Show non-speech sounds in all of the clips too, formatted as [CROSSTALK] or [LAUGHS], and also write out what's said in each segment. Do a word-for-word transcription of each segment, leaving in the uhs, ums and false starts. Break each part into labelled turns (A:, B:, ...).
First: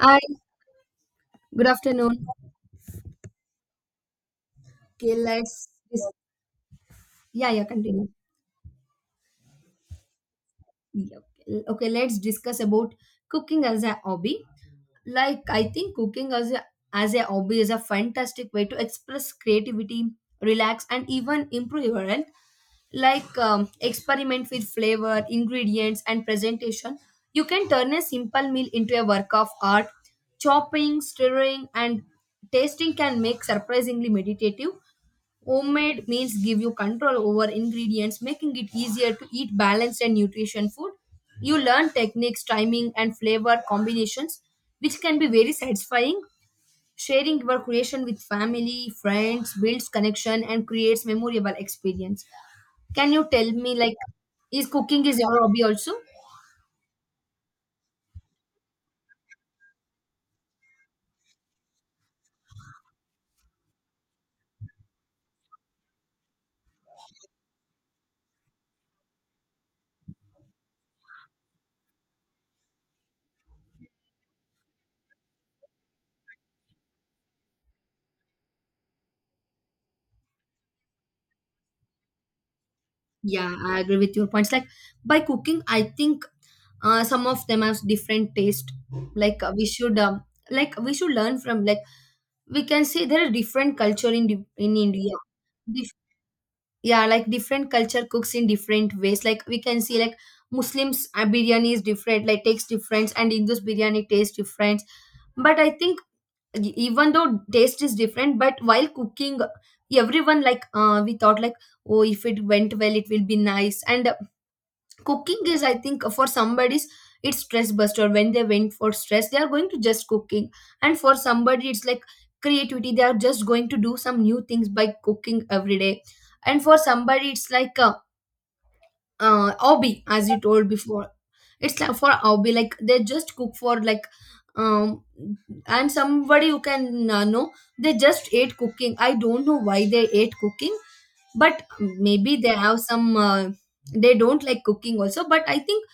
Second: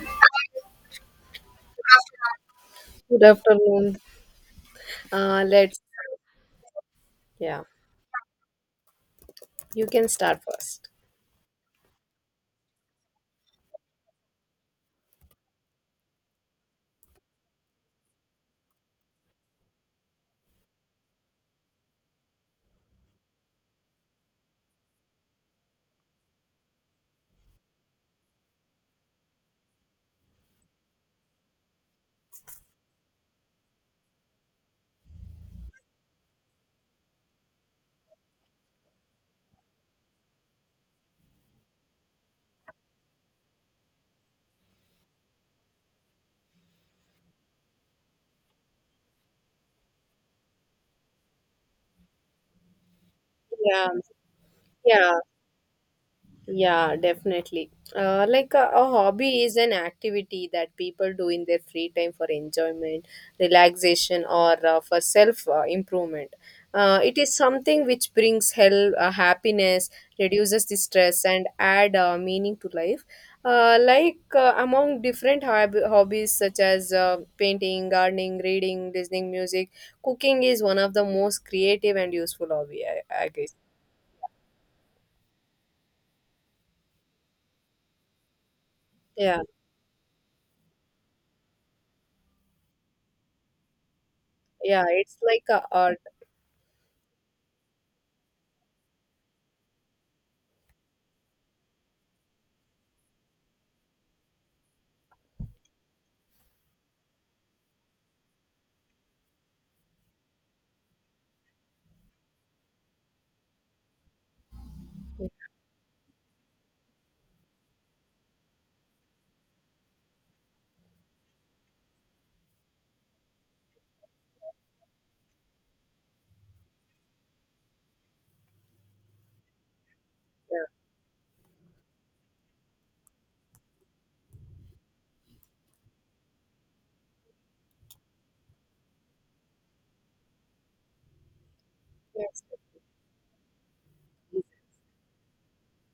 A: Hi, good afternoon.
B: Good afternoon.
A: Okay,
B: Uh,
A: let's
B: let's,
A: dis- yeah,
B: yeah,
A: yeah, continue.
B: you can start first.
A: Yeah, okay, okay, let's discuss about cooking as a hobby. Like I think cooking as a as a hobby is a fantastic way to express creativity, relax, and even improve your health. Like um, experiment with flavor, ingredients, and presentation. You can turn a simple meal into a work of art. Chopping, stirring, and tasting can make surprisingly meditative. Homemade means give you control over ingredients, making it easier to eat balanced and nutrition food. You learn techniques, timing, and flavor combinations, which can be very satisfying. Sharing your creation with family, friends builds connection and creates memorable experience. Can you tell me,
B: Yeah,
A: like, is cooking
B: yeah.
A: is your hobby also?
B: Yeah, definitely. Uh, like a, a hobby is an activity that people do in their free time for enjoyment, relaxation, or uh, for self uh, improvement. Uh, it is something which brings hell, uh, happiness, reduces the stress, and add uh, meaning to life. Uh, like uh, among different hob- hobbies such as uh, painting, gardening, reading, listening music, cooking is one of the most creative and useful hobby. I, I guess.
A: Yeah, I agree with your points. Like, by cooking, I think uh, some of them have different taste.
B: Yeah,
A: Like, uh, we should um, like we should learn from like we can see there are different culture in di- in
B: yeah.
A: India.
B: It's like a
A: Dif-
B: art.
A: yeah, like different culture cooks in different ways. Like we can see like Muslims uh, biryani is different, like takes different, and Hindus biryani tastes different. But I think e- even though taste is different, but while cooking, everyone like uh, we thought like, oh, if it went well it will be nice, and cooking is, I think, for somebody's, it's stress buster. When they went for stress they are going to just cooking, and for somebody it's like creativity. They are just going to do some new things by cooking every day, and for somebody it's like a uh, hobby, as you
B: uh,
A: told before. It's like for hobby like they just cook for like um and somebody who can uh, know they just ate cooking. I don't know why they ate cooking, but maybe
B: Yes,
A: they have some uh, they
B: yes.
A: don't like cooking also, but I think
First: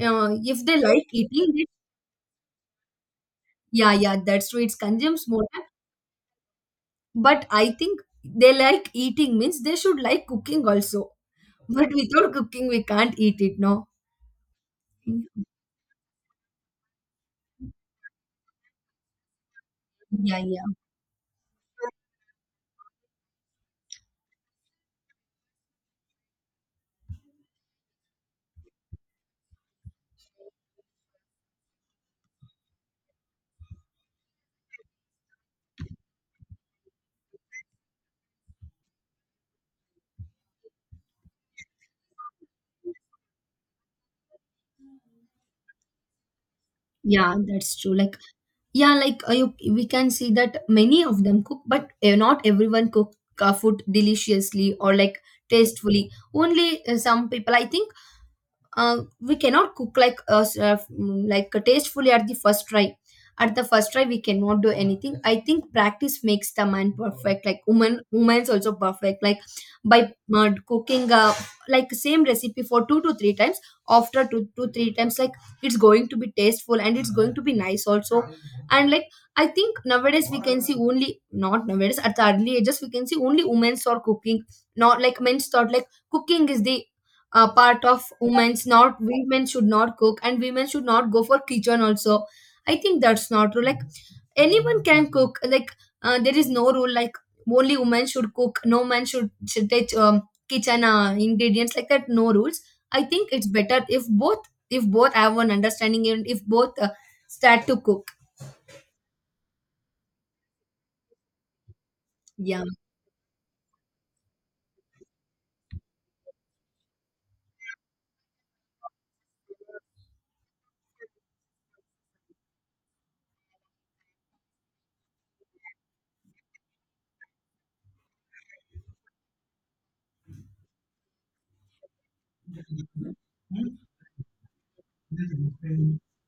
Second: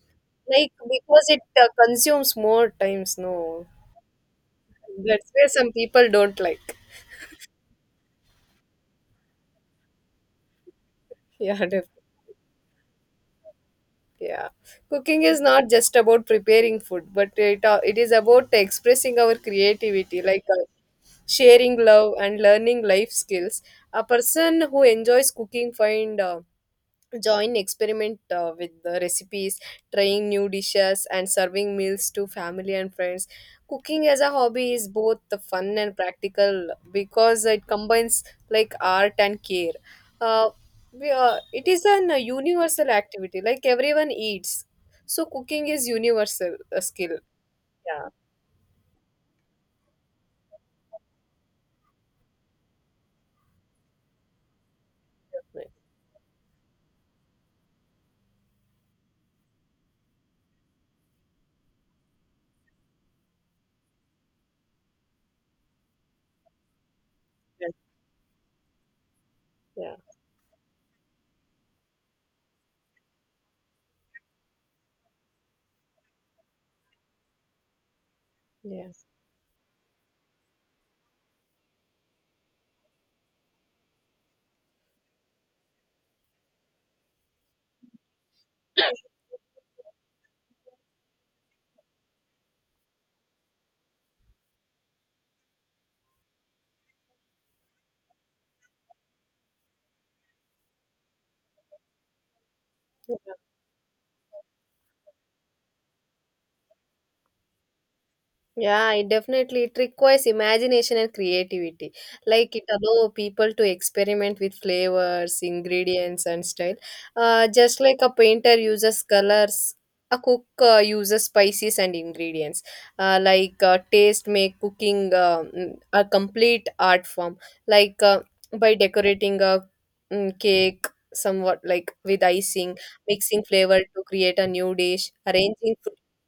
A: uh, if
B: Like
A: they like
B: because it
A: eating
B: uh,
A: it,
B: consumes more times, no.
A: yeah, yeah, that's true. It consumes
B: That's
A: more
B: where
A: time.
B: some people don't like. [LAUGHS]
A: But I think they like eating means they should like cooking also.
B: Yeah,
A: [LAUGHS]
B: definitely.
A: But without cooking, we can't eat it, no?
B: Yeah. Cooking is not just about preparing food, but it uh, it is about expressing our creativity,
A: Yeah,
B: like uh,
A: yeah,
B: sharing love and learning life skills. A person who enjoys cooking find uh, join experiment uh, with the recipes, trying new dishes and serving meals to family and friends. Cooking as a hobby is both the fun and practical because it combines like art and care. uh, we, uh, it is an uh, universal activity, like everyone eats, so cooking is universal a skill.
A: yeah, that's true.
B: Yeah,
A: Like, yeah, like uh, you, we can see that many of them cook, but uh, not everyone cook uh, food deliciously or like tastefully. Only uh, some people, I think uh, we cannot cook like uh, s- uh, mm, like uh, tastefully at the first try at the first try we cannot do anything. I think practice makes the man perfect. Like,
B: yeah,
A: woman woman's also perfect, like by uh, cooking, uh, like same recipe for two to three times. After two to three times, like it's going to be tasteful and it's going to be nice also. And
B: yeah,
A: like, I think nowadays we can see, only not nowadays, at the early ages we can see only women's are cooking, not like men's. Thought like cooking is the uh, part of women's, not women. Should not cook and women should not go for kitchen also. I think that's not true. Like anyone can cook. Like uh, there is no rule, like only women should cook, no man should should touch um, kitchen uh, ingredients, like that. No rules. I think
B: yeah.
A: it's better if both if both have one understanding, and if both uh, start to cook.
B: Yeah, it definitely it requires imagination and creativity. Like it
A: Yeah,
B: allows people to experiment with flavors, ingredients, and style. Uh, just like a painter uses colors, a cook uh, uses spices and ingredients. Uh, like uh, taste make cooking uh, mm, a complete art form. Like uh, by decorating a mm, cake somewhat like with icing, mixing flavor to create a new dish, arranging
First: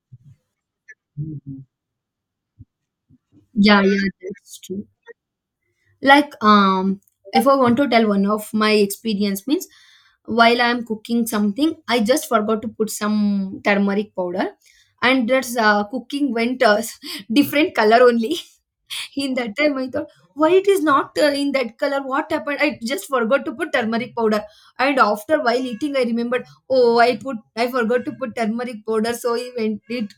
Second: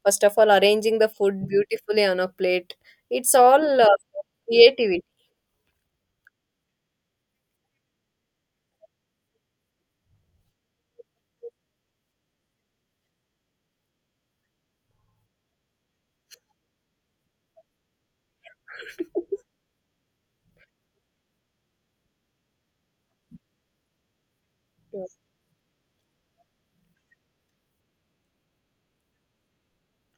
B: first of all, arranging the food beautifully on a plate. It's all
A: yeah,
B: uh,
A: yeah, that's true.
B: creativity.
A: Like, um if I want to tell one of my experience means, while I'm cooking something I just forgot to put some turmeric powder, and that's uh, cooking went uh, [LAUGHS] different color only. [LAUGHS] In
B: [LAUGHS]
A: that time I thought, why it is not uh, in that color, what happened? I just forgot to put turmeric powder, and after while eating I remembered, oh, i put i forgot to put turmeric powder. So it went, it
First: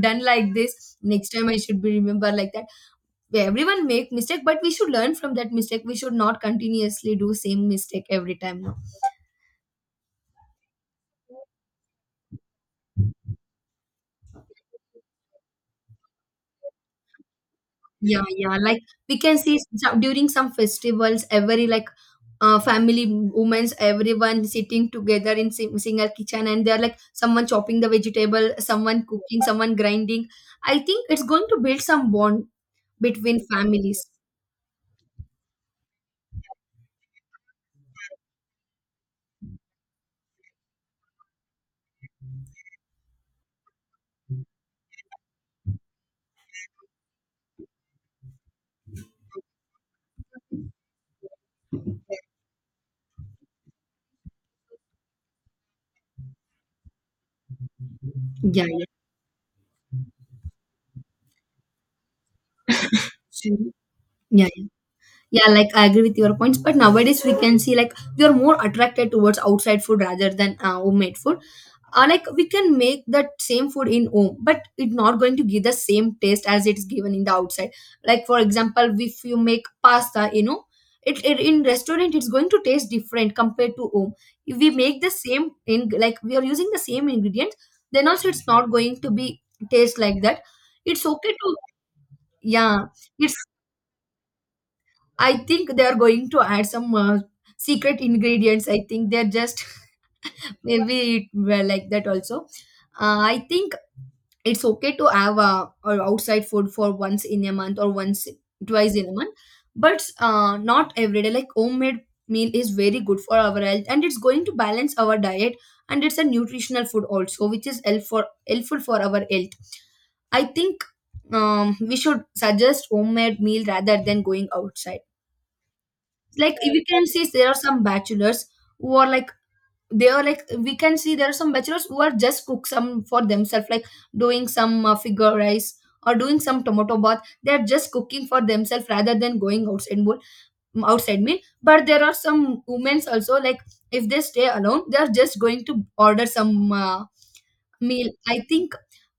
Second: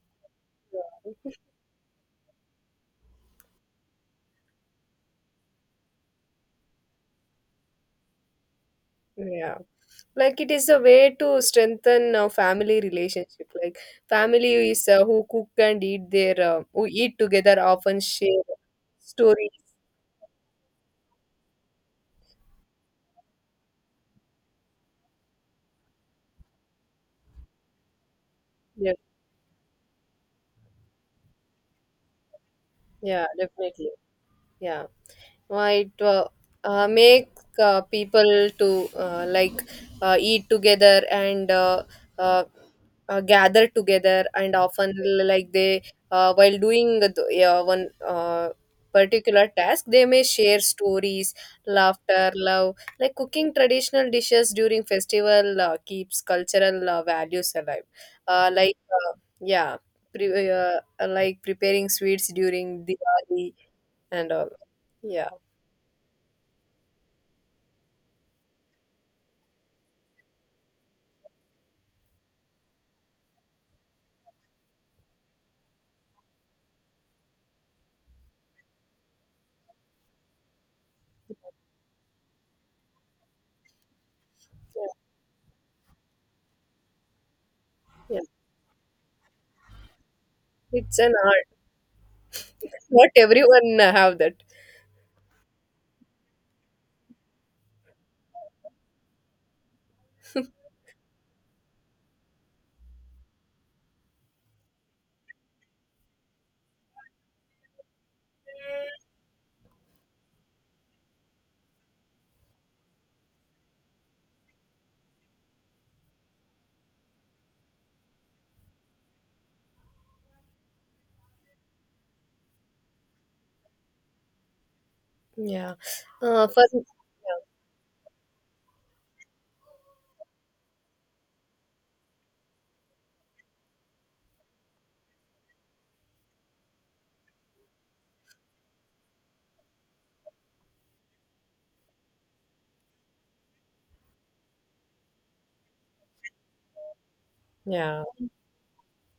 A: done like this. Next time I should be remember like that. Everyone make mistake, but we should learn from that mistake. We should not continuously do same mistake every time now.
B: Yeah. Like it is a way to strengthen uh, family relationship. Like family is uh, who cook and eat their uh, who eat together often
A: Yeah,
B: share
A: yeah, like we can see
B: stories.
A: some, during some festivals every like uh, family women's, everyone sitting together in sing- single kitchen, and they're like someone chopping the vegetable,
B: Yeah,
A: someone cooking, someone grinding. I think it's going to build some bond
B: yeah,
A: between
B: definitely.
A: families.
B: Yeah. might uh, uh, Make uh, people to uh, like uh, eat together and uh, uh, uh, gather together, and often like they uh, while doing the uh, one uh, particular task they may share stories, laughter, love. Like cooking traditional dishes during festival uh, keeps cultural uh, values alive. uh,
A: Yeah,
B: like
A: yeah.
B: uh, yeah. pre- uh, like preparing sweets during Diwali
A: Sure.
B: and
A: Yeah,
B: all.
A: yeah.
B: Yeah.
A: Yeah, like I agree with your points, but nowadays we can see like we are more attracted towards outside food rather than uh, homemade food. Uh, like we can make that same food in home, but it's not going to give the same taste as it's given in the outside. Like, for example, if you make pasta, you know, it, it in restaurant it's going to taste different compared to home. If we make the same in, like, we are using the same ingredients, then
B: Yeah,
A: also it's not going to be taste like that.
B: it's
A: It's
B: an
A: okay
B: art.
A: to, yeah.
B: Not
A: It's,
B: everyone uh, have that.
A: I think, they are going to add some uh, secret ingredients. I think they're just [LAUGHS] maybe it were like that also. Uh, I think it's okay to have uh, or outside food for once in a month or once twice in a month, but uh, not every day. Like, homemade meal is very good for our health, and it's going to balance our diet, and it's a nutritional food also, which is help for helpful for our health. I think um, we should suggest homemade meal rather than going outside.
B: Yeah. Uh,
A: Like
B: for
A: we can see
B: yeah.
A: there are some bachelors who are like, they are like, we can see there are some bachelors who are just cook some for themselves, like doing some uh, figure rice, or doing some tomato bath. They are just cooking for themselves rather than going outside meal. outside meal but there are some women also, like if they stay alone, they are just going to order some uh,
B: Yeah.
A: meal. I think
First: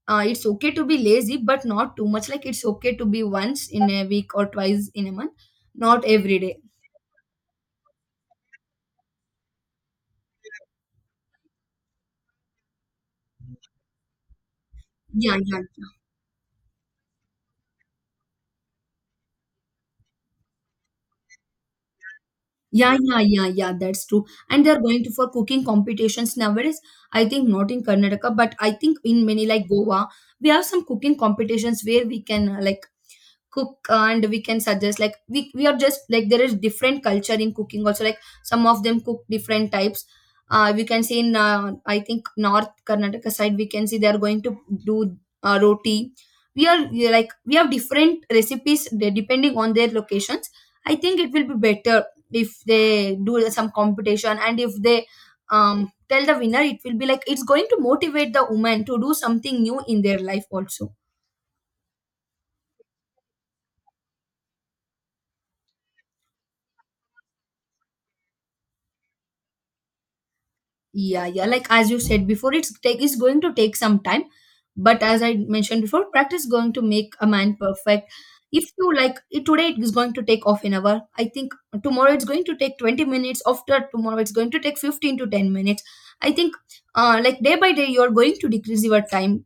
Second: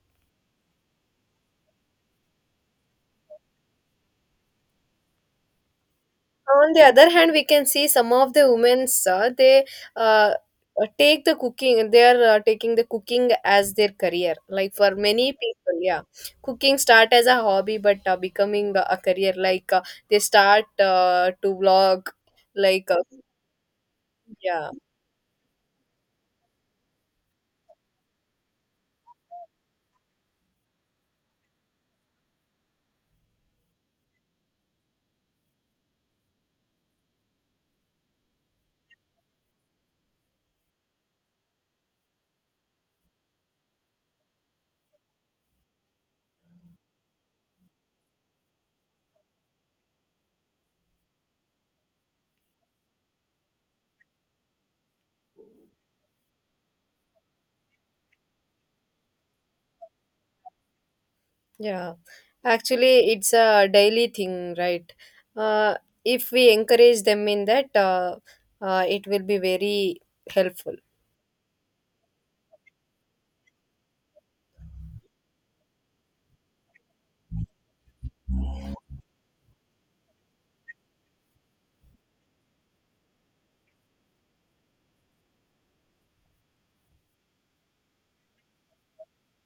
A: uh, it's okay to be lazy, but not too much. Like, it's okay to be once in a week or twice in a month, not every day.
B: On the other hand, we can see some of the women's uh, they uh, uh, take the cooking. They are uh, taking the cooking as their career. Like for many
A: Yeah, yeah,
B: people,
A: yeah.
B: yeah, cooking start as a hobby, but uh, becoming a career. Like uh, they start uh, to vlog. Like
A: Yeah,
B: uh,
A: yeah, yeah, yeah, that's true. And
B: yeah.
A: they're going to for cooking competitions nowadays. I think not in Karnataka, but I think in many like Goa, we have some cooking competitions where we can, uh, like, cook, and we can suggest like, we, we are just like, there is different culture in cooking also. Like some of them cook different types. Uh, we can see in uh, I think north Karnataka side, we can see they are going to do uh, roti. We are we are like, we have different recipes de- depending on their locations. I think it will be better if they do some competition, and if they um, tell the winner, it will be like, it's going to motivate the woman to do something new in their life also.
B: Yeah, actually, it's a daily thing, right? Uh, if we encourage them in that, uh, uh, it will be very helpful.
A: Yeah, yeah. Like, as you said before, it's take is going to take some time, but as I mentioned before, practice going to make a man perfect. If you like it today, it is going to take off an hour. I think tomorrow it's going to take twenty minutes. After tomorrow, it's going to take fifteen to ten minutes. I think uh, like, day by day, you are going to decrease your time,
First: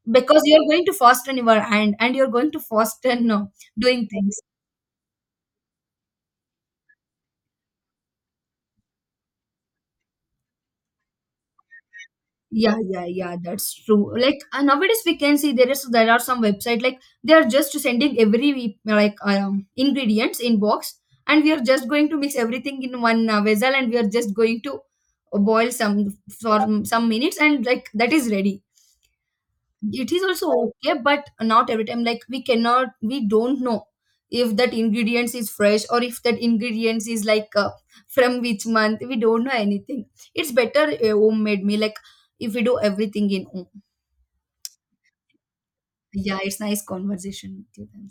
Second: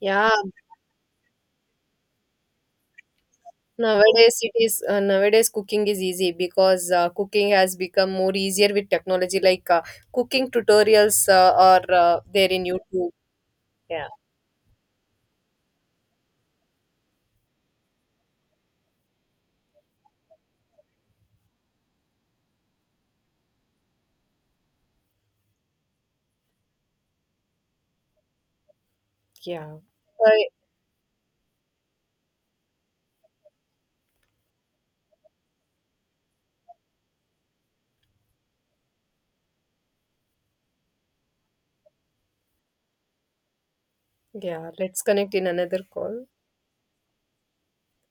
B: Yeah,
A: because you are going to fasten your hand, and you are going to fasten uh, doing
B: nowadays
A: things.
B: it is uh, nowadays cooking is easy because uh, cooking has become more easier with technology, like uh, cooking tutorials uh, are uh, there in
A: Yeah, yeah,
B: YouTube.
A: yeah, that's
B: Yeah,
A: true. Like uh, nowadays we can see there is there are some website, like they are just sending every we- like um, ingredients in box, and we are just going to mix everything in one uh, vessel, and we are just going to boil some for some minutes, and like that is ready.
B: yeah,
A: It is also
B: Uh,
A: okay, but not every time. Like we cannot, we don't know if that ingredients is fresh, or if that ingredients is like uh, from which month, we don't know anything. It's better a homemade meal, like if we do everything in home.
B: yeah. Let's connect in another call.
A: Yeah, it's nice conversation with you.